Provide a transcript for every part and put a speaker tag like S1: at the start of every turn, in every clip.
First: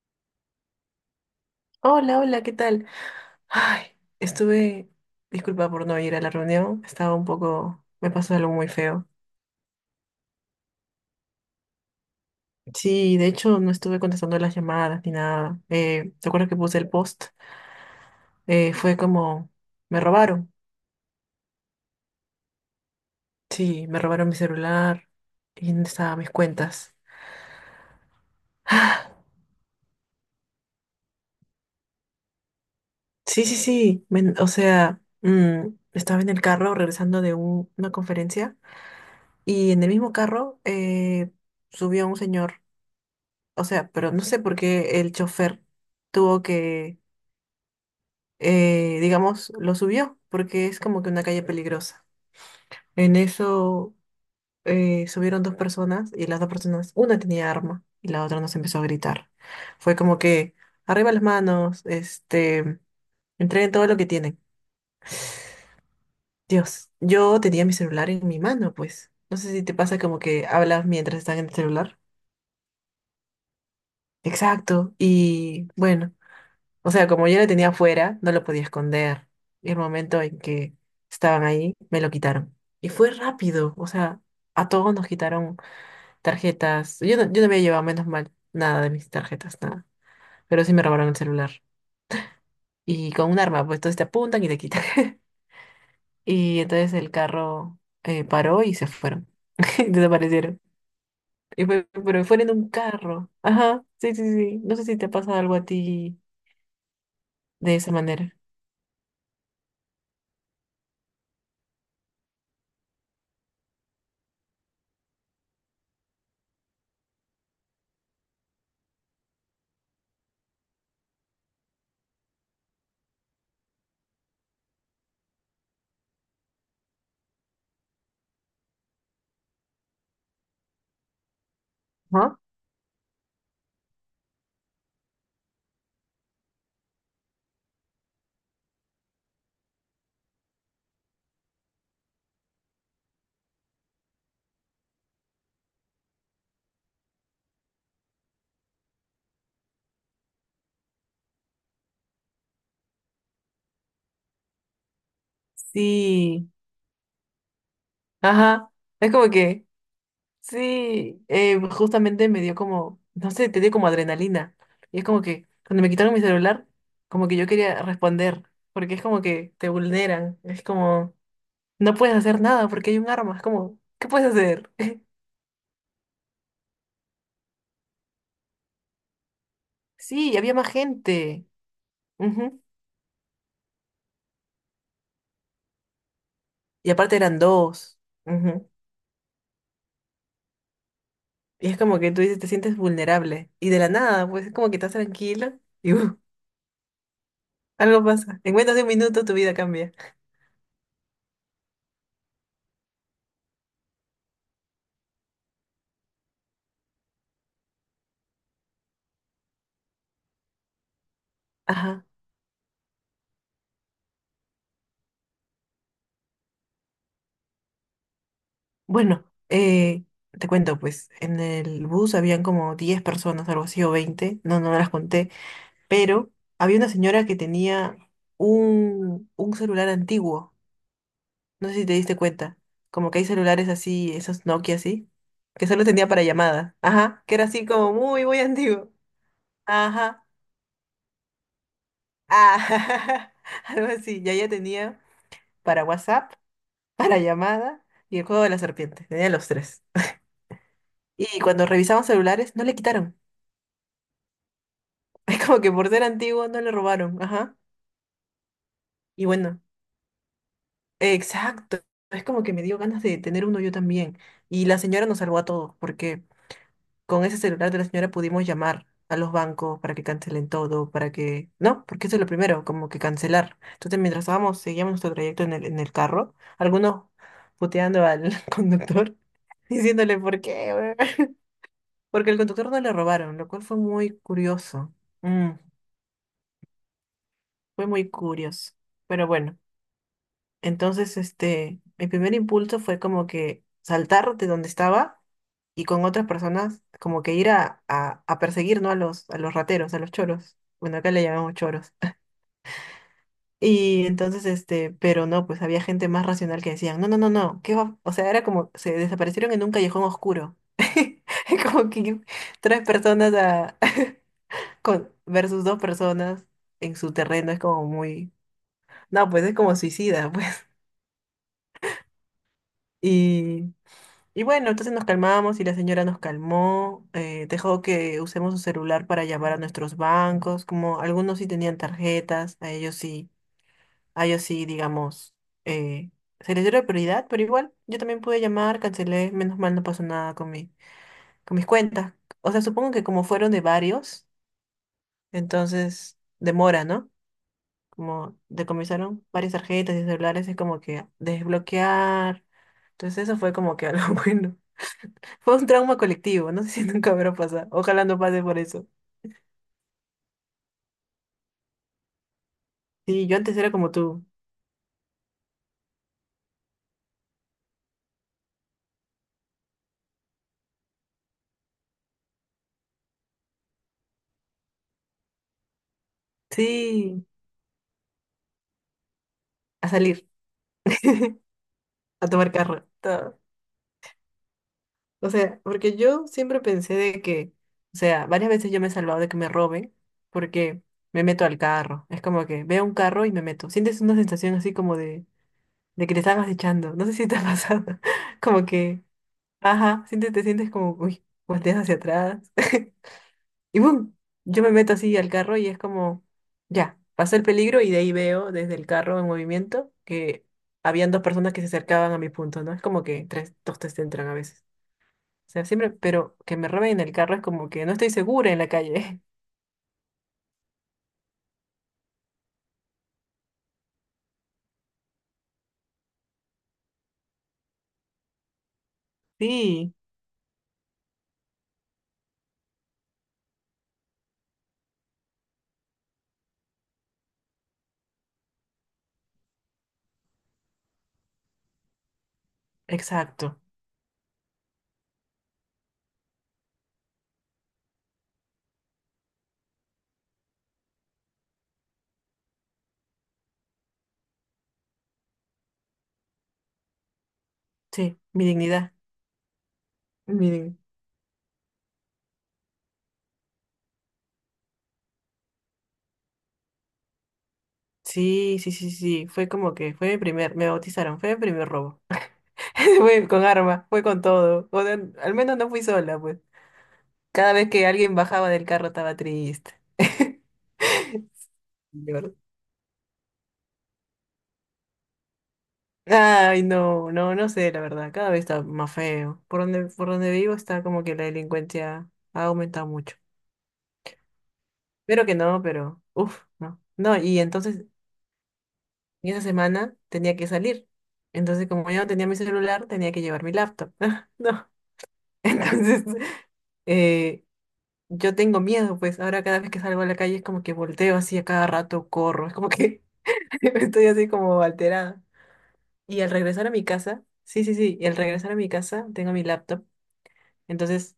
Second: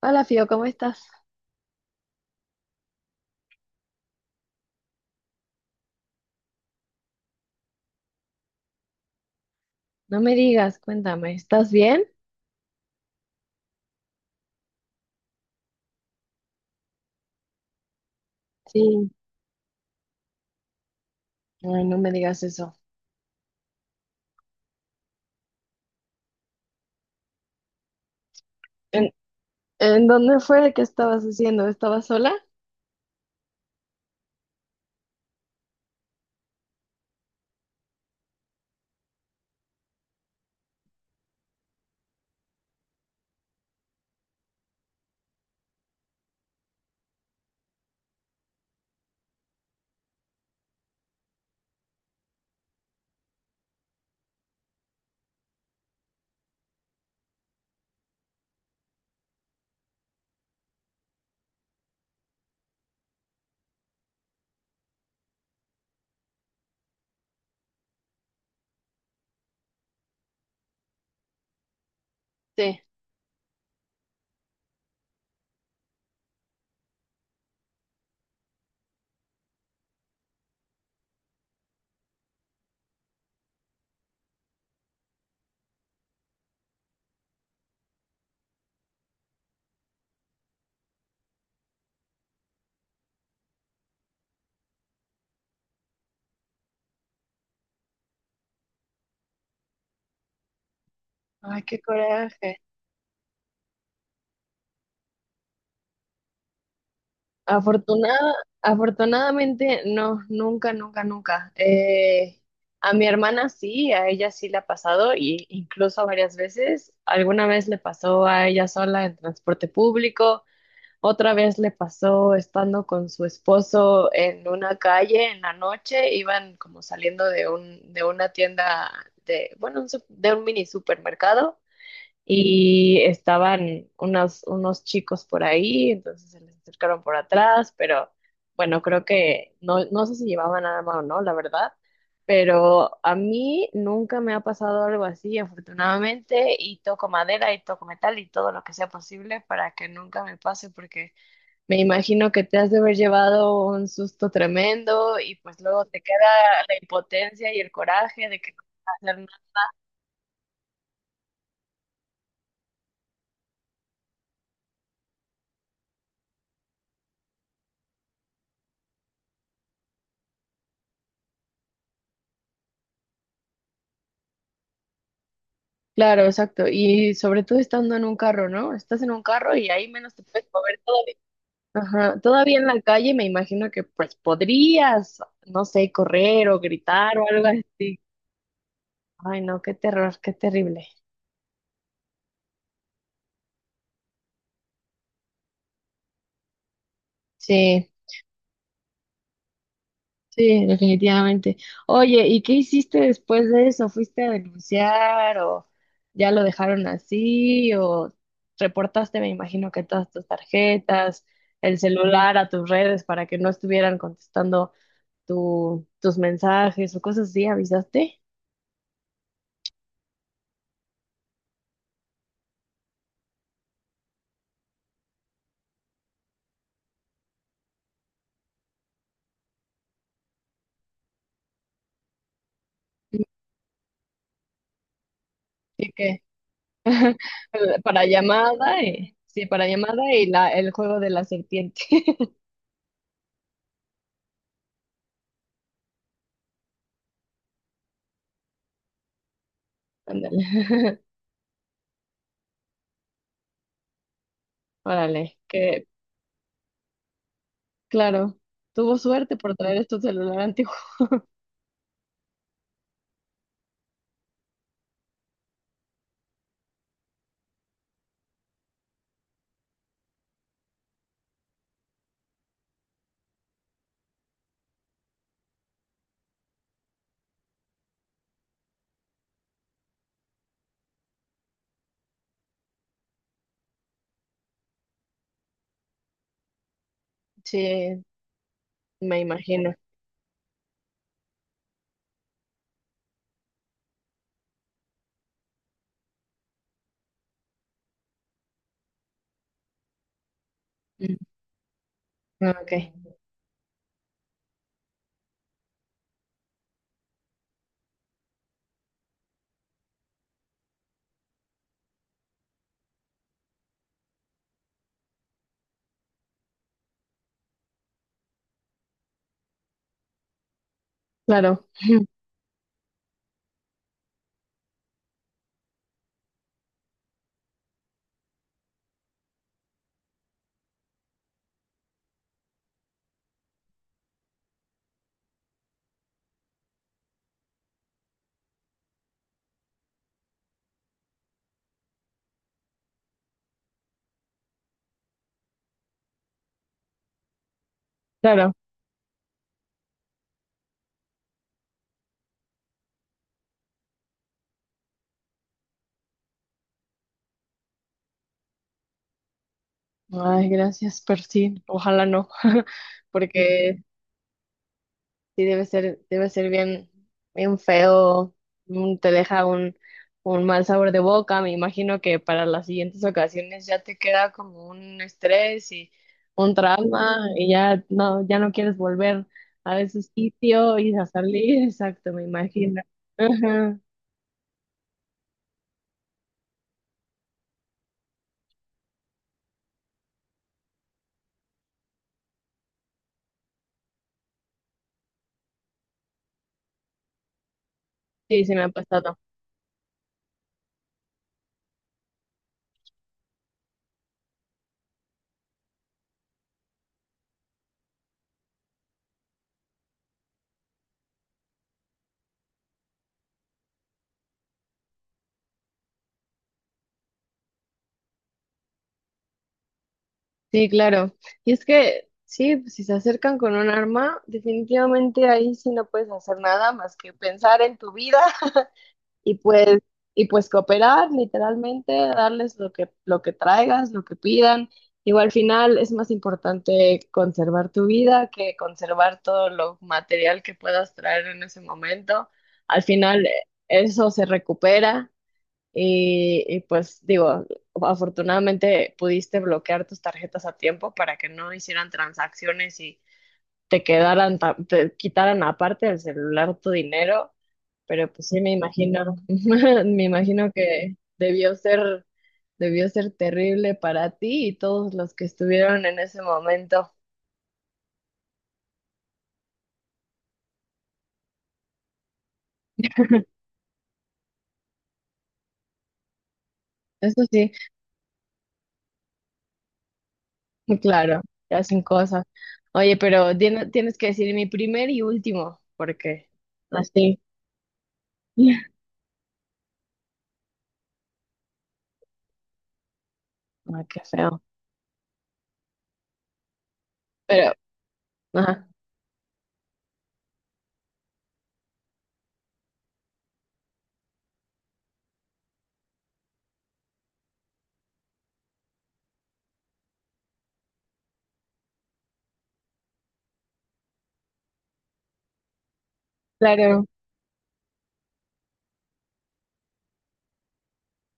S1: Hola, Fío, ¿cómo estás?
S2: Hola, hola, ¿qué tal? Ay, estuve, disculpa por no ir a la reunión, estaba un poco, me pasó algo muy feo.
S1: No me digas, cuéntame, ¿estás bien?
S2: Sí, de hecho no estuve contestando las llamadas ni nada. ¿Te acuerdas que puse el post? Fue
S1: Sí.
S2: como, me robaron.
S1: Ay, no me digas eso.
S2: Sí, me robaron mi celular y dónde estaban mis cuentas.
S1: ¿En,
S2: Ah,
S1: en dónde fue que estabas haciendo? ¿Estabas sola?
S2: sí, sí, sí, o sea, estaba en el carro regresando de una conferencia y en el mismo carro subió un señor. O sea, pero no sé por qué el chofer tuvo que, digamos, lo subió, porque es como que una calle peligrosa. En eso subieron dos personas y las dos personas, una tenía arma y la otra nos empezó a gritar. Fue como que, arriba las manos, este, entreguen todo lo que tienen. Dios, yo tenía mi celular en mi mano, pues. No sé si te pasa como que hablas mientras están en el celular.
S1: Sí.
S2: Exacto. Y bueno. O sea, como yo lo tenía afuera, no lo podía esconder. Y el momento en que estaban ahí, me lo quitaron. Y fue rápido, o sea, a todos nos quitaron tarjetas. Yo no había llevado, menos mal, nada de mis tarjetas, nada. Pero sí me robaron el celular. Y con un arma, pues entonces te apuntan y te quitan. Y entonces el carro paró y se fueron. Desaparecieron.
S1: Ay, qué
S2: Pero fueron en
S1: coraje.
S2: un carro. Ajá, sí, sí, sí. No sé si te ha pasado algo a ti de esa
S1: Afortunada,
S2: manera.
S1: Afortunadamente, no, nunca, nunca, nunca. A mi hermana sí, a ella sí le ha pasado, y incluso varias veces. Alguna vez le pasó a ella sola en transporte público. Otra vez le pasó estando con su esposo en una calle en la noche, iban como saliendo de de una tienda de, bueno, de un mini supermercado
S2: Ajá.
S1: y estaban unos chicos por ahí, entonces se les acercaron por atrás, pero bueno, creo que no, no sé si llevaban arma o no, la verdad, pero a mí nunca me ha pasado algo así, afortunadamente, y toco madera y toco metal y todo lo que sea posible para que nunca me pase porque me imagino que te has de haber llevado un susto tremendo y pues luego te queda
S2: Sí.
S1: la impotencia y el coraje de que no
S2: Ajá,
S1: puedes
S2: es
S1: hacer
S2: como
S1: nada.
S2: que, sí, justamente me dio como, no sé, te dio como adrenalina. Y es como que cuando me quitaron mi celular, como que yo quería responder, porque es como que te vulneran, es como, no puedes hacer nada porque hay un arma, es como, ¿qué puedes hacer?
S1: Claro, exacto. Y sobre todo estando en un carro, ¿no? Estás en un carro y ahí menos te
S2: Sí,
S1: puedes
S2: había más
S1: mover todavía.
S2: gente.
S1: Ajá. Todavía
S2: Ujú.
S1: en la calle me imagino que pues podrías, no sé, correr o
S2: Y
S1: gritar
S2: aparte
S1: o
S2: eran
S1: algo
S2: dos.
S1: así.
S2: Ujú.
S1: Ay, no, qué terror, qué terrible.
S2: Y es como que tú dices, te sientes vulnerable. Y de la nada, pues es como que estás tranquila y
S1: Sí.
S2: algo pasa. En menos de 1 minuto tu vida cambia.
S1: Sí, definitivamente. Oye, ¿y qué hiciste después de eso? ¿Fuiste a denunciar o ya lo dejaron así o reportaste, me imagino que todas tus tarjetas, el
S2: Ajá.
S1: celular a tus redes para que no estuvieran contestando tus mensajes o cosas así? ¿Avisaste?
S2: Bueno, te cuento, pues en el bus habían como 10 personas, algo así, o 20, no, no las conté, pero había una señora que tenía un celular antiguo, no sé si te diste cuenta, como que hay celulares así, esos Nokia así, que solo
S1: Sí,
S2: tenía
S1: que
S2: para llamadas, ajá, que era así como
S1: para
S2: muy, muy
S1: llamada
S2: antiguo,
S1: y sí, para llamada
S2: ajá,
S1: y el juego de la serpiente.
S2: ah, algo así, ya ella tenía para WhatsApp, para llamada y el juego de la serpiente, tenía los tres.
S1: Ándale.
S2: Y cuando revisamos celulares, no le quitaron.
S1: Órale,
S2: Es como que
S1: que
S2: por ser antiguo no le robaron, ajá.
S1: claro, tuvo
S2: Y
S1: suerte por
S2: bueno,
S1: traer este celular antiguo.
S2: exacto. Es como que me dio ganas de tener uno yo también. Y la señora nos salvó a todos, porque con ese celular de la señora pudimos llamar a los bancos para que cancelen todo, para que... No, porque eso es lo primero, como que cancelar. Entonces, mientras estábamos, seguíamos nuestro trayecto en en el carro, algunos puteando al conductor, diciéndole por qué, weón?". Porque el conductor no le robaron, lo cual fue muy curioso. Mm, fue
S1: Sí,
S2: muy curioso.
S1: me
S2: Pero bueno.
S1: imagino.
S2: Entonces, este, mi primer impulso fue como que saltar de donde estaba y con otras personas como que ir a perseguir, ¿no? A a los rateros, a los choros. Bueno, acá
S1: Mm,
S2: le llamamos choros.
S1: ah, Ok,
S2: Y entonces, este, pero no, pues había gente más racional que decían, no, no, no, no, ¿qué va? O sea, era como, se desaparecieron en un callejón oscuro. Como que tres personas a, con, versus dos personas en su terreno es como muy, no, pues es como suicida, pues.
S1: claro,
S2: Y Y bueno, entonces nos calmamos y la señora nos calmó, dejó que usemos su celular para llamar a nuestros bancos, como algunos sí tenían tarjetas, a ellos sí, digamos, eh, se les dio la prioridad, pero igual yo también pude llamar, cancelé, menos mal no pasó nada con mi, con mis cuentas. O sea, supongo que como fueron de varios, entonces demora, ¿no? Como
S1: claro.
S2: decomisaron varias tarjetas y celulares, es como que desbloquear. Entonces eso fue como que algo bueno. Fue un trauma colectivo, no sé si nunca habrá pasado. Ojalá no pase por eso.
S1: Ay, gracias, pero sí, ojalá no,
S2: Sí, yo antes era
S1: porque
S2: como tú.
S1: sí debe ser bien, bien feo, mm, te deja un mal sabor de boca. Me imagino que para las siguientes ocasiones ya te queda como un estrés y un trauma
S2: Sí,
S1: y ya no, ya no quieres volver a
S2: a
S1: ese
S2: salir,
S1: sitio y a salir. Exacto, me
S2: a tomar
S1: imagino.
S2: carro, todo.
S1: Ajá.
S2: O sea, porque yo siempre pensé de que, o sea, varias veces yo me he salvado de que me roben porque me meto al carro. Es como que veo un carro y me meto. Sientes una sensación así como de que te estabas echando. No sé si te ha pasado.
S1: Sí, se me
S2: Como
S1: ha
S2: que,
S1: pasado.
S2: ajá, sientes, te sientes como, uy, volteas hacia atrás. Y boom, yo me meto así al carro y es como, ya, pasé el peligro y de ahí veo desde el carro en movimiento que habían dos personas que se acercaban a mi punto, ¿no? Es como que tres, dos te entran a veces. O sea, siempre, pero que me roben el carro es como que no estoy segura en la calle.
S1: Sí, claro. Y es que, sí, pues, si se acercan con un arma, definitivamente ahí sí no puedes hacer nada más que pensar en tu vida y pues,
S2: Sí,
S1: y pues cooperar, literalmente, darles lo que traigas, lo que pidan. Digo, al final es más importante conservar tu vida que conservar todo lo material que puedas traer en ese momento. Al final
S2: exacto.
S1: eso se recupera. Y pues digo, afortunadamente pudiste bloquear tus tarjetas a tiempo para que no hicieran transacciones y te quedaran, te quitaran aparte del celular tu dinero, pero
S2: Sí,
S1: pues sí
S2: mi
S1: me
S2: dignidad.
S1: imagino, me
S2: Mi
S1: imagino
S2: dig-
S1: que debió ser terrible para ti y todos los que estuvieron en ese momento.
S2: Sí, sí, sí, sí. Fue como que fue mi primer, me bautizaron, fue mi primer robo. Fue con arma, fue con todo. O sea, al menos no fui sola, pues.
S1: Eso sí,
S2: Cada vez que alguien bajaba del carro estaba triste.
S1: muy claro, te hacen
S2: De
S1: cosas.
S2: verdad.
S1: Oye, pero tienes que decir mi primer y último, porque
S2: Ay, no,
S1: así.
S2: no, no sé, la verdad, cada vez
S1: Ay,
S2: está más feo. Por donde vivo está como que la delincuencia ha aumentado mucho.
S1: qué feo.
S2: Pero que no, pero, uff, no. No, y
S1: Pero,
S2: entonces,
S1: ajá,
S2: y esa semana tenía que salir. Entonces, como yo no tenía mi celular, tenía que llevar mi laptop. No, entonces, eh, yo tengo miedo, pues ahora cada vez que salgo a la calle es como que volteo así a cada rato, corro, es como que estoy así como alterada. Y al regresar a mi
S1: claro,
S2: casa, sí, sí, sí, y al regresar a mi casa tengo mi laptop. Entonces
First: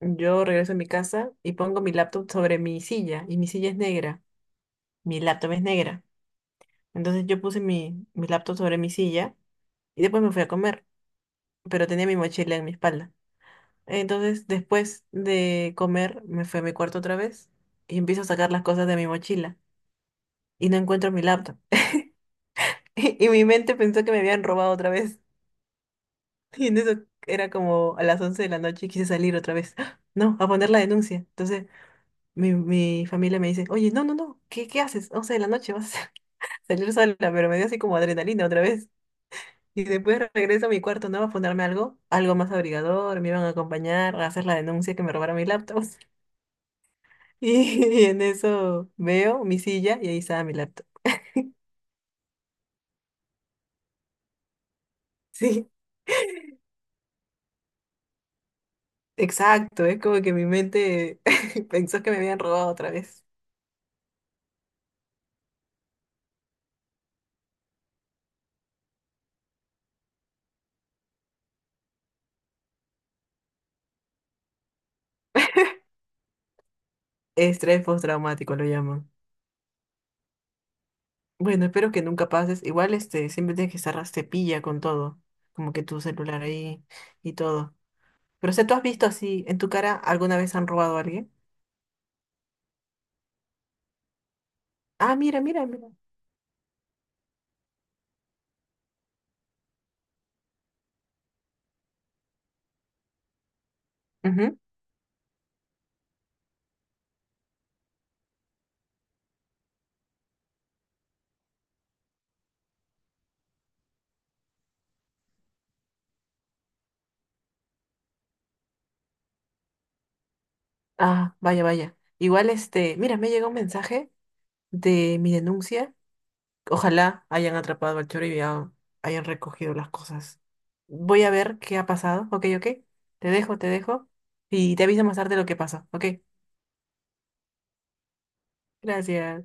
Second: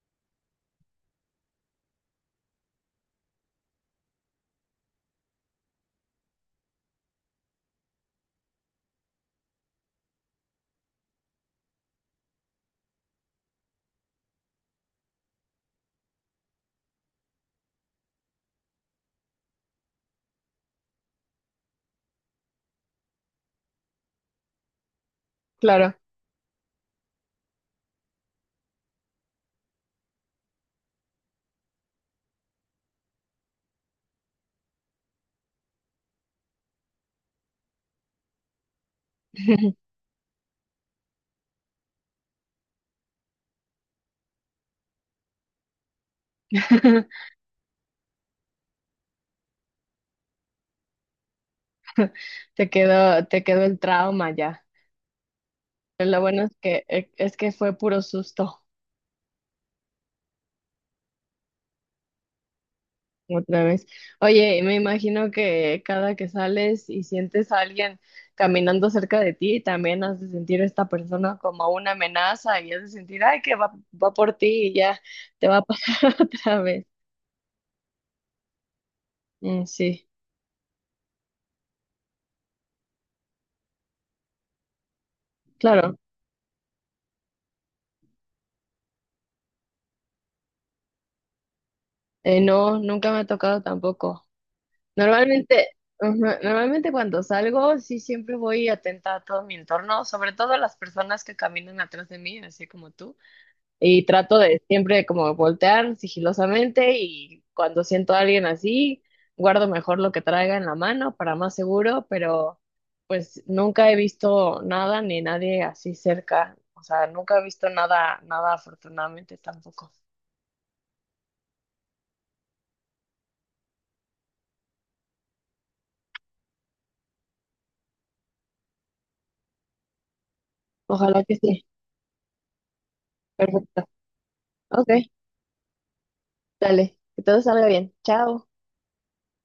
S2: yo regreso a mi casa y pongo mi laptop sobre mi silla y mi silla es negra, mi laptop es negra. Entonces yo puse mi laptop sobre mi silla y después me fui a comer, pero tenía mi mochila en mi espalda. Entonces después de comer me fui a mi cuarto otra vez y empiezo a sacar las cosas de mi mochila y no encuentro mi laptop. Y mi mente pensó que me habían robado otra vez.
S1: claro.
S2: Y en eso era como a las 11 de la noche y quise salir otra vez. ¡Ah! No, a poner la denuncia. Entonces mi familia me dice, oye, no, no, no, ¿qué, qué haces? 11 de la noche vas a salir sola, pero me dio así como adrenalina otra vez. Y después regreso a mi cuarto, ¿no? A ponerme algo, algo más abrigador, me iban a acompañar a hacer la denuncia que me robaron mi laptop. Y, y en eso veo mi silla y ahí estaba mi laptop.
S1: Te quedó el trauma ya.
S2: Sí,
S1: Pero lo bueno es que es que fue puro susto
S2: exacto, es como que mi mente pensó que me habían robado otra vez.
S1: otra vez. Oye, y me imagino que cada que sales y sientes a alguien caminando cerca de ti, también has de sentir a esta persona como una amenaza y has de sentir, ay, que va, va por ti y ya te va a pasar otra vez.
S2: Estrés postraumático lo llaman.
S1: Mm, sí,
S2: Bueno, espero que nunca pases. Igual, este, siempre tienes que estar cepilla con todo, como que
S1: claro.
S2: tu celular ahí y todo. Pero, o sea, ¿tú has visto así en tu cara alguna vez han robado a alguien?
S1: No, nunca me ha tocado tampoco.
S2: Ah, mira, mira,
S1: Normalmente,
S2: mira.
S1: ujú, normalmente cuando salgo, sí siempre voy atenta a todo mi entorno, sobre todo a las personas que caminan atrás de mí, así como tú. Y trato
S2: Ujú.
S1: de siempre como voltear sigilosamente y cuando siento a alguien así, guardo mejor lo que traiga en la mano para más seguro, pero pues nunca he visto nada ni nadie así cerca. O sea, nunca he visto nada, nada afortunadamente tampoco.
S2: Ah, vaya, vaya. Igual, este, mira, me llegó un mensaje de mi denuncia. Ojalá hayan atrapado al choro y ya hayan recogido las cosas. Voy
S1: Ojalá
S2: a
S1: que
S2: ver
S1: sí.
S2: qué ha pasado. Ok, ok. Te dejo, te
S1: Perfecto.
S2: dejo. Y te
S1: Ok,
S2: aviso más tarde lo que pasó. Ok.
S1: dale. Que todo salga bien. Chao.
S2: Gracias.